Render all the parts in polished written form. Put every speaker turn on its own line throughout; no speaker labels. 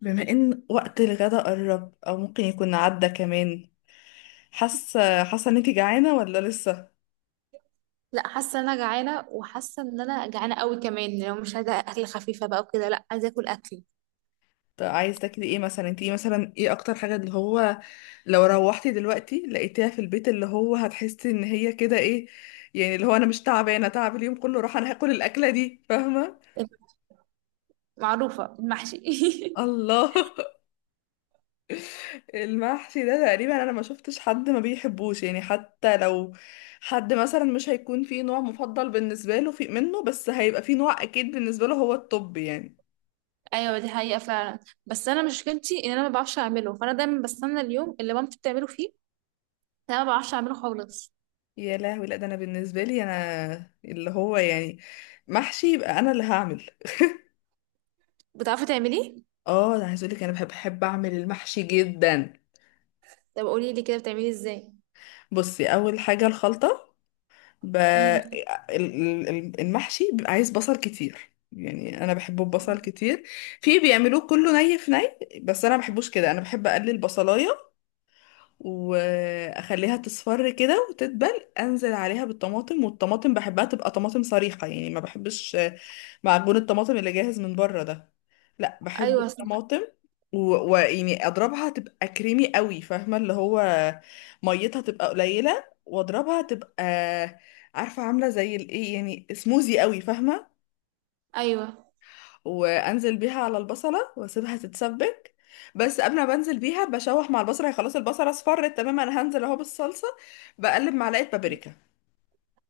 بما ان وقت الغدا قرب او ممكن يكون عدى كمان. حاسه ان انت جعانه ولا لسه؟
لا، حاسه ان انا جعانه وحاسه ان انا جعانه قوي كمان. لو مش عايزه اكل خفيفه بقى وكده، لا، عايزه اكل اكل
طب عايز تاكلي ايه مثلا؟ انت ايه مثلا، ايه اكتر حاجه اللي هو لو روحتي دلوقتي لقيتيها في البيت اللي هو هتحسي ان هي كده، ايه يعني اللي هو انا مش تعبانه، تعب اليوم كله راح، انا هاكل الاكله دي، فاهمه؟
معروفه، المحشي.
الله! المحشي ده تقريبا انا ما شفتش حد ما بيحبوش يعني، حتى لو حد مثلا مش هيكون فيه نوع مفضل بالنسبه له في منه، بس هيبقى فيه نوع اكيد بالنسبه له هو، الطب يعني.
ايوه، دي حقيقه فعلا. بس انا مشكلتي ان انا ما بعرفش اعمله، فانا دايما بستنى اليوم اللي مامتي بتعمله فيه. انا ما بعرفش اعمله خالص.
يا لهوي، لا ده انا بالنسبه لي انا اللي هو يعني محشي يبقى انا اللي هعمل.
بتعرفي تعمليه؟
اه، انا عايز اقول لك انا بحب اعمل المحشي جدا.
طب قولي لي كده، بتعمليه ازاي؟
بصي، اول حاجه الخلطه.
امم.
المحشي بيبقى عايز بصل كتير، يعني انا بحبه ببصل كتير. في بيعملوه كله ني في ني، بس انا ما بحبوش كده، انا بحب اقلل بصلايه واخليها تصفر كده وتدبل، انزل عليها بالطماطم، والطماطم بحبها تبقى طماطم صريحه يعني، ما بحبش معجون الطماطم اللي جاهز من بره ده، لا بحب
ايوه صح.
الطماطم. و- ويعني اضربها تبقى كريمي قوي، فاهمه اللي هو ميتها تبقى قليله واضربها تبقى، عارفه عامله زي الايه، يعني سموزي قوي فاهمه.
ايوه،
وانزل بيها على البصله واسيبها تتسبك. بس قبل ما بنزل بيها بشوح مع البصله، هي خلاص البصله اصفرت تماما، انا هنزل اهو بالصلصه، بقلب معلقه بابريكا.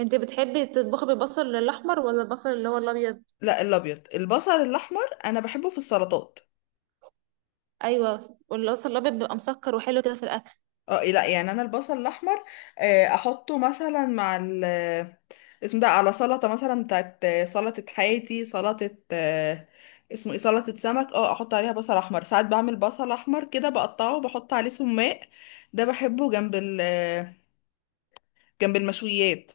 انت بتحبي تطبخي بالبصل الاحمر ولا البصل اللي هو الابيض؟
لا الابيض، البصل الاحمر انا بحبه في السلطات.
ايوه، والبصل الابيض بيبقى مسكر وحلو كده في الاكل.
اه لا يعني انا البصل الاحمر، احطه مثلا مع ال اسمه ده، على سلطه مثلا بتاعت، سلطه حياتي، سلطه اسمه ايه، سلطه سمك، اه احط عليها بصل احمر. ساعات بعمل بصل احمر كده بقطعه وبحط عليه سماق، ده بحبه جنب ال جنب المشويات.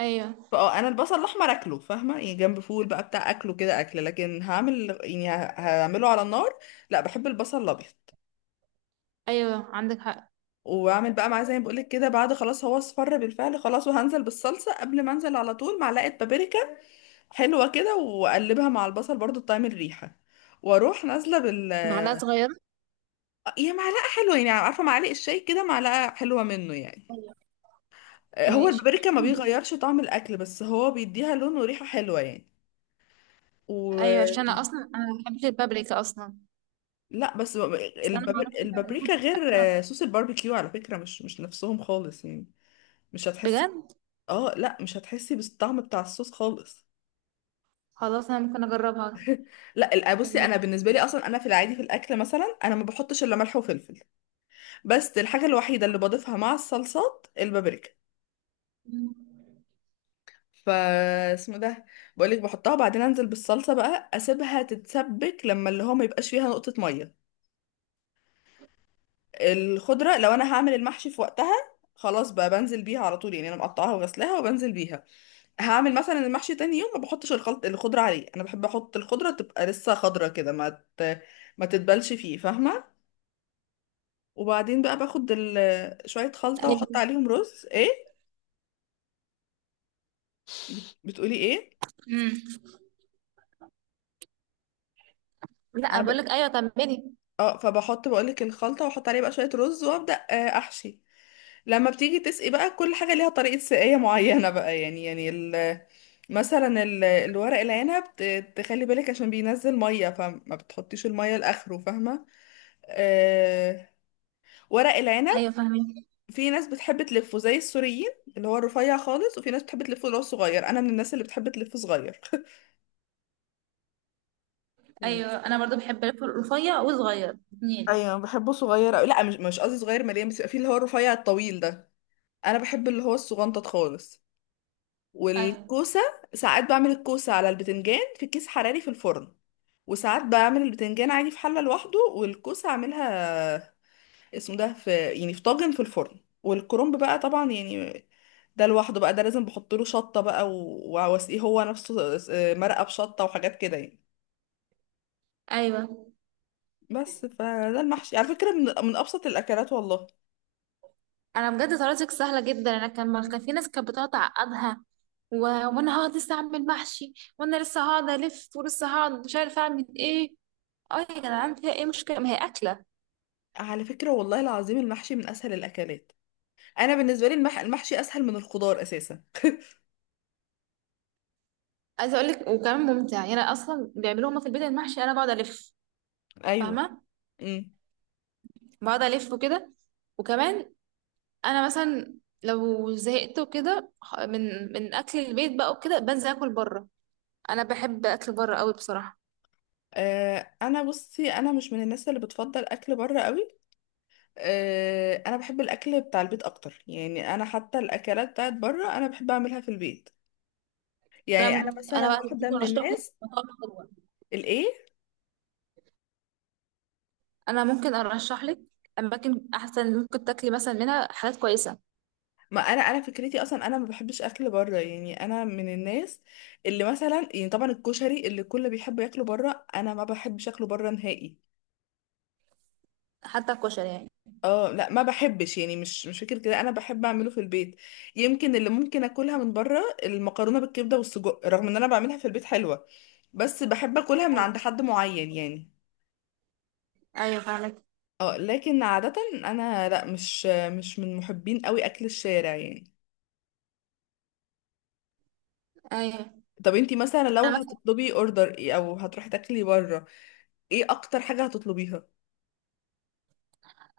ايوه.
فاه انا البصل الاحمر اكله فاهمه، يعني جنب فول بقى بتاع، اكله كده اكل، لكن هعمل يعني هعمله على النار، لا بحب البصل الابيض.
ايوه، عندك حق.
واعمل بقى معاه زي ما بقولك كده، بعد خلاص هو اصفر بالفعل خلاص، وهنزل بالصلصه. قبل ما انزل على طول معلقه بابريكا حلوه كده، واقلبها مع البصل برضو تطعم الريحه، واروح نازله بال،
معلقة صغيرة.
هي معلقه حلوه يعني، عارفه معلقه الشاي كده، معلقه حلوه منه يعني.
ايوه.
هو
ماشي.
البابريكا ما بيغيرش طعم الاكل، بس هو بيديها لون وريحه حلوه يعني. و
ايوه، عشان انا اصلا انا ما بحبش البابريكا اصلا.
لا بس
بس انا ما اعرفش بقى اذا
البابريكا
كنت
غير
بتبقى حلوه ولا لا.
صوص الباربيكيو على فكره، مش مش نفسهم خالص يعني. مش هتحسي.
بجد.
اه لا مش هتحسي بالطعم بتاع الصوص خالص.
خلاص، انا ممكن اجربها.
لا بصي
كملي.
انا بالنسبه لي اصلا انا في العادي في الاكل مثلا، انا ما بحطش الا ملح وفلفل، بس الحاجه الوحيده اللي بضيفها مع الصلصات البابريكا. ف اسمه ده، بقولك بحطها وبعدين انزل بالصلصه بقى، اسيبها تتسبك لما اللي هو ما يبقاش فيها نقطه ميه. الخضره، لو انا هعمل المحشي في وقتها خلاص بقى بنزل بيها على طول، يعني انا مقطعاها وغسلاها وبنزل بيها. هعمل مثلا المحشي تاني يوم ما بحطش الخلط الخضره عليه، انا بحب احط الخضره تبقى لسه خضره كده، ت... ما تتبلش فيه فاهمه. وبعدين بقى باخد شوية خلطة واحط
ايوه.
عليهم رز، ايه بتقولي ايه؟
امم. لا،
انا ب...
بقول لك ايوه، كملي.
اه فبحط بقولك الخلطة واحط عليه بقى شوية رز، وابدأ احشي. لما بتيجي تسقي بقى، كل حاجة ليها طريقة سقاية معينة بقى يعني، مثلا الورق العنب تخلي بالك عشان بينزل مية، فما بتحطيش المية لآخره فاهمة. أه... ورق العنب،
ايوه، فاهمين.
في ناس بتحب تلفه زي السوريين، اللي هو الرفيع خالص، وفي ناس بتحب تلفه اللي هو الصغير، انا من الناس اللي بتحب تلفه صغير.
ايوه، انا برضو بحب الفول الرفيع والصغير اتنين.
ايوه بحبه صغير أوي. لا مش مش قصدي صغير مليان، بس يبقى فيه اللي هو الرفيع الطويل ده، انا بحب اللي هو الصغنطط خالص.
ايوه.
والكوسه، ساعات بعمل الكوسه على البتنجان في كيس حراري في الفرن، وساعات بعمل البتنجان عادي في حله لوحده، والكوسه اعملها اسمه ده، في يعني في طاجن في الفرن. والكرنب بقى طبعا يعني، ده لوحده بقى، ده لازم بحط له شطه بقى، واسقيه هو نفسه مرقه بشطه وحاجات كده يعني.
ايوه،
بس فده المحشي على فكره، من ابسط الاكلات والله.
انا بجد طريقتك سهله جدا. انا كان ما- كان في ناس كانت بتقعد تعقدها. و... وانا هقعد لسه اعمل محشي. وانا لسه هقعد الف ولسه هقعد مش عارفه اعمل ايه. اه يا جدعان، فيها ايه مشكلة؟ ما هي أكلة.
على فكرة والله العظيم المحشي من أسهل الأكلات، أنا بالنسبة لي المحشي أسهل من الخضار أساسا.
عايزة اقول لك، وكمان ممتع، يعني أنا أصلا بيعملوه هما في البيت المحشي، أنا بقعد ألف.
أيوه.
فاهمة؟
امم.
بقعد ألف وكده. وكمان. أنا مثلا لو زهقت وكده، من أكل البيت بقى وكده، بنزل أكل بره. أنا بحب أكل بره قوي بصراحة.
آه أنا بصي، أنا مش من الناس اللي بتفضل أكل بره قوي. آه أنا بحب الأكل بتاع البيت أكتر، يعني أنا حتى الأكلات بتاعت بره أنا بحب أعملها في البيت،
أنا
يعني أنا
م-
مثلا
أنا بقى
واحدة
ممكن
من
أرشح لك
الناس.
مطاعم حلوة.
الإيه؟
أنا ممكن أرشح لك أماكن أحسن، ممكن تاكلي مثلا منها حاجات كويسة.
ما أنا فكرتي أصلا، أنا ما بحبش أكل بره، يعني أنا من الناس اللي مثلا يعني، طبعا الكشري اللي كله بيحب ياكله بره، أنا ما بحبش أكله بره نهائي.
حتى الكشري يعني؟
اه لا ما بحبش يعني، مش مش فكرة كده، انا بحب اعمله في البيت. يمكن اللي ممكن اكلها من بره المكرونة بالكبدة والسجق، رغم ان انا بعملها في البيت حلوة، بس بحب اكلها من
أيوة.
عند حد معين يعني.
أيوة، فاهمك.
اه لكن عادة انا لا، مش مش من محبين قوي اكل الشارع يعني.
أيوه،
طب انتي مثلا لو
أنا
هتطلبي اوردر ايه، او هتروحي تاكلي بره، ايه اكتر حاجة هتطلبيها؟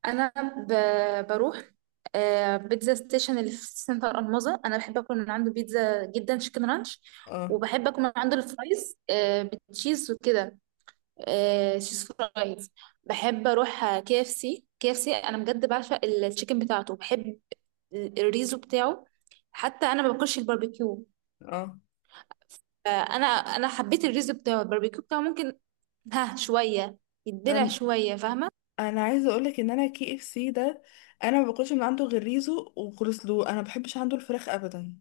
انا بروح بيتزا ستيشن اللي في سنتر الماظة. انا بحب اكل من عنده بيتزا جدا، شيكن رانش.
اه
وبحب اكل من عنده الفرايز بالتشيز وكده، تشيز فرايز. بحب اروح KFC. KFC انا بجد بعشق التشيكن بتاعته. بحب الريزو بتاعه. حتى انا ما باكلش الباربيكيو،
اه،
فانا حبيت الريزو بتاعه. الباربيكيو بتاعه ممكن، ها، شويه يدلع
انا
شويه، فاهمه؟
أنا عايزه اقولك ان انا كي اف سي ده، انا ما باكلش من عنده غير ريزو وكولسلو، انا ما بحبش عنده الفراخ ابدا.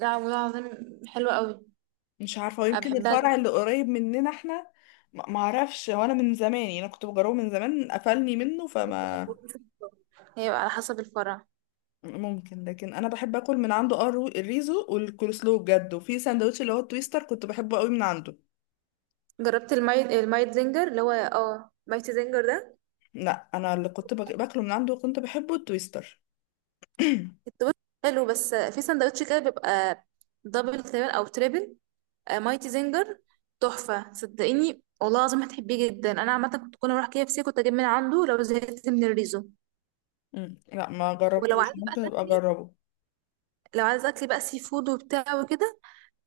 لا والله العظيم حلوه قوي،
مش عارفة،
انا
ويمكن
بحبها.
الفرع اللي قريب مننا احنا، ما اعرفش، هو انا من زمان يعني، انا كنت بجربه من زمان قفلني منه، فما
هيبقى على حسب الفرع.
ممكن، لكن انا بحب اكل من عنده اه الريزو والكولسلو بجد، وفي ساندوتش اللي هو التويستر كنت بحبه قوي من عنده.
جربت المايد زنجر، اللي هو مايت زنجر ده؟
لا انا اللي كنت باكله من عنده وكنت بحبه التويستر.
التوست حلو، بس في سندوتش كده بيبقى دبل تقريبا او تريبل. مايتي زنجر، تحفة، صدقيني والله العظيم هتحبيه جدا. انا عامة كنت كل ما اروح KFC كنت اجيب من عنده لو زهقت من الريزو.
مم. لا ما
ولو
جربتوش،
عايزة بقى
ممكن ابقى
تاكلي،
اجربه.
لو عايزة اكل بقى سي فود وبتاع وكده،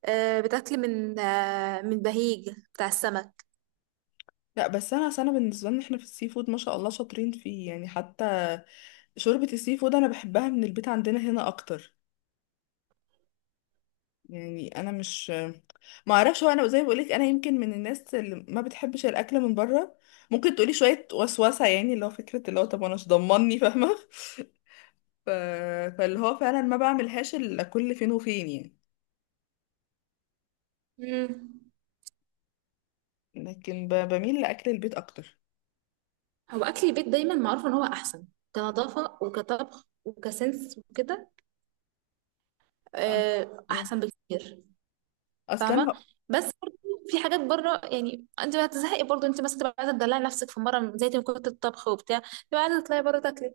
بتاكلي من بهيج بتاع السمك.
لا بس انا أصل انا بالنسبه لنا احنا في السي فود ما شاء الله شاطرين فيه يعني، حتى شوربه السي فود انا بحبها من البيت عندنا هنا اكتر، يعني انا مش، ما اعرفش هو انا زي ما بقولك، انا يمكن من الناس اللي ما بتحبش الاكل من بره، ممكن تقولي شويه وسوسه يعني، اللي هو فكره اللي هو طب انا مش ضمني فاهمه. ف... فاللي هو فعلا ما بعملهاش الا كل فين وفين يعني،
مم.
لكن بميل لاكل البيت اكتر.
هو اكل البيت دايما معروف ان هو احسن، كنظافه وكطبخ وكسنس وكده،
أه. مم.
احسن بكتير.
اصلا
فاهمه؟
انا،
بس برضه في حاجات بره، يعني انت هتزهقي برضه، انت مثلا تبقى عايزه تدلعي نفسك في مره، زي ما كنت الطبخ وبتاع، تبقى عايزه تطلعي بره تاكلي.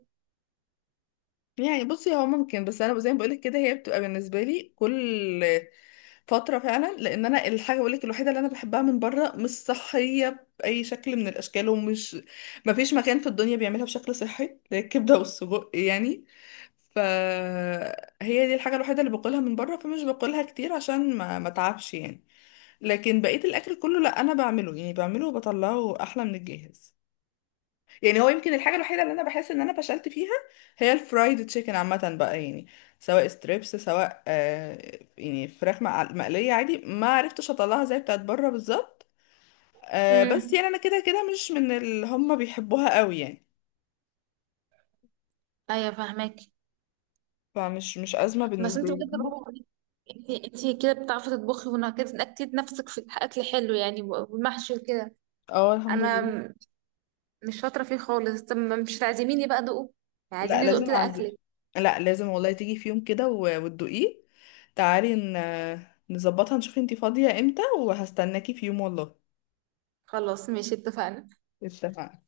يعني بصي هو ممكن، بس انا زي ما بقولك كده هي بتبقى بالنسبه لي كل فترة فعلا، لان انا الحاجة بقول لك الوحيدة اللي انا بحبها من بره مش صحية بأي شكل من الاشكال، ومش مفيش مكان في الدنيا بيعملها بشكل صحي اللي هي الكبدة والسجق يعني، فهي دي الحاجة الوحيدة اللي باكلها من بره، فمش باكلها كتير عشان ما اتعبش يعني. لكن بقية الاكل كله لا انا بعمله، يعني بعمله وبطلعه احلى من الجاهز. يعني هو يمكن الحاجة الوحيدة اللي انا بحس ان انا فشلت فيها هي الفرايد تشيكن عامة بقى يعني، سواء ستريبس سواء آه يعني فراخ مقلية عادي، ما عرفتش اطلعها زي بتاعت بره بالظبط. آه بس
امم.
يعني انا كده كده مش من اللي هم بيحبوها قوي يعني،
ايوه، فاهماك.
فمش مش أزمة
بس
بالنسبة
انت
لي
بجد
فاهمة؟
برافو عليكي. انت انت كده بتعرفي تطبخي ونكدت نفسك في اكل حلو يعني، والمحشي وكده.
اه الحمد
انا
لله.
مش شاطره فيه خالص. طب مش عازميني بقى دوقه؟
لا
عايزين ندوق كده اكلك.
لا لازم والله تيجي في يوم كده وتدوقيه، تعالي نظبطها نشوف انتي فاضية امتى، وهستناكي في يوم والله.
خلاص، ماشي، اتفقنا.
اتفقنا.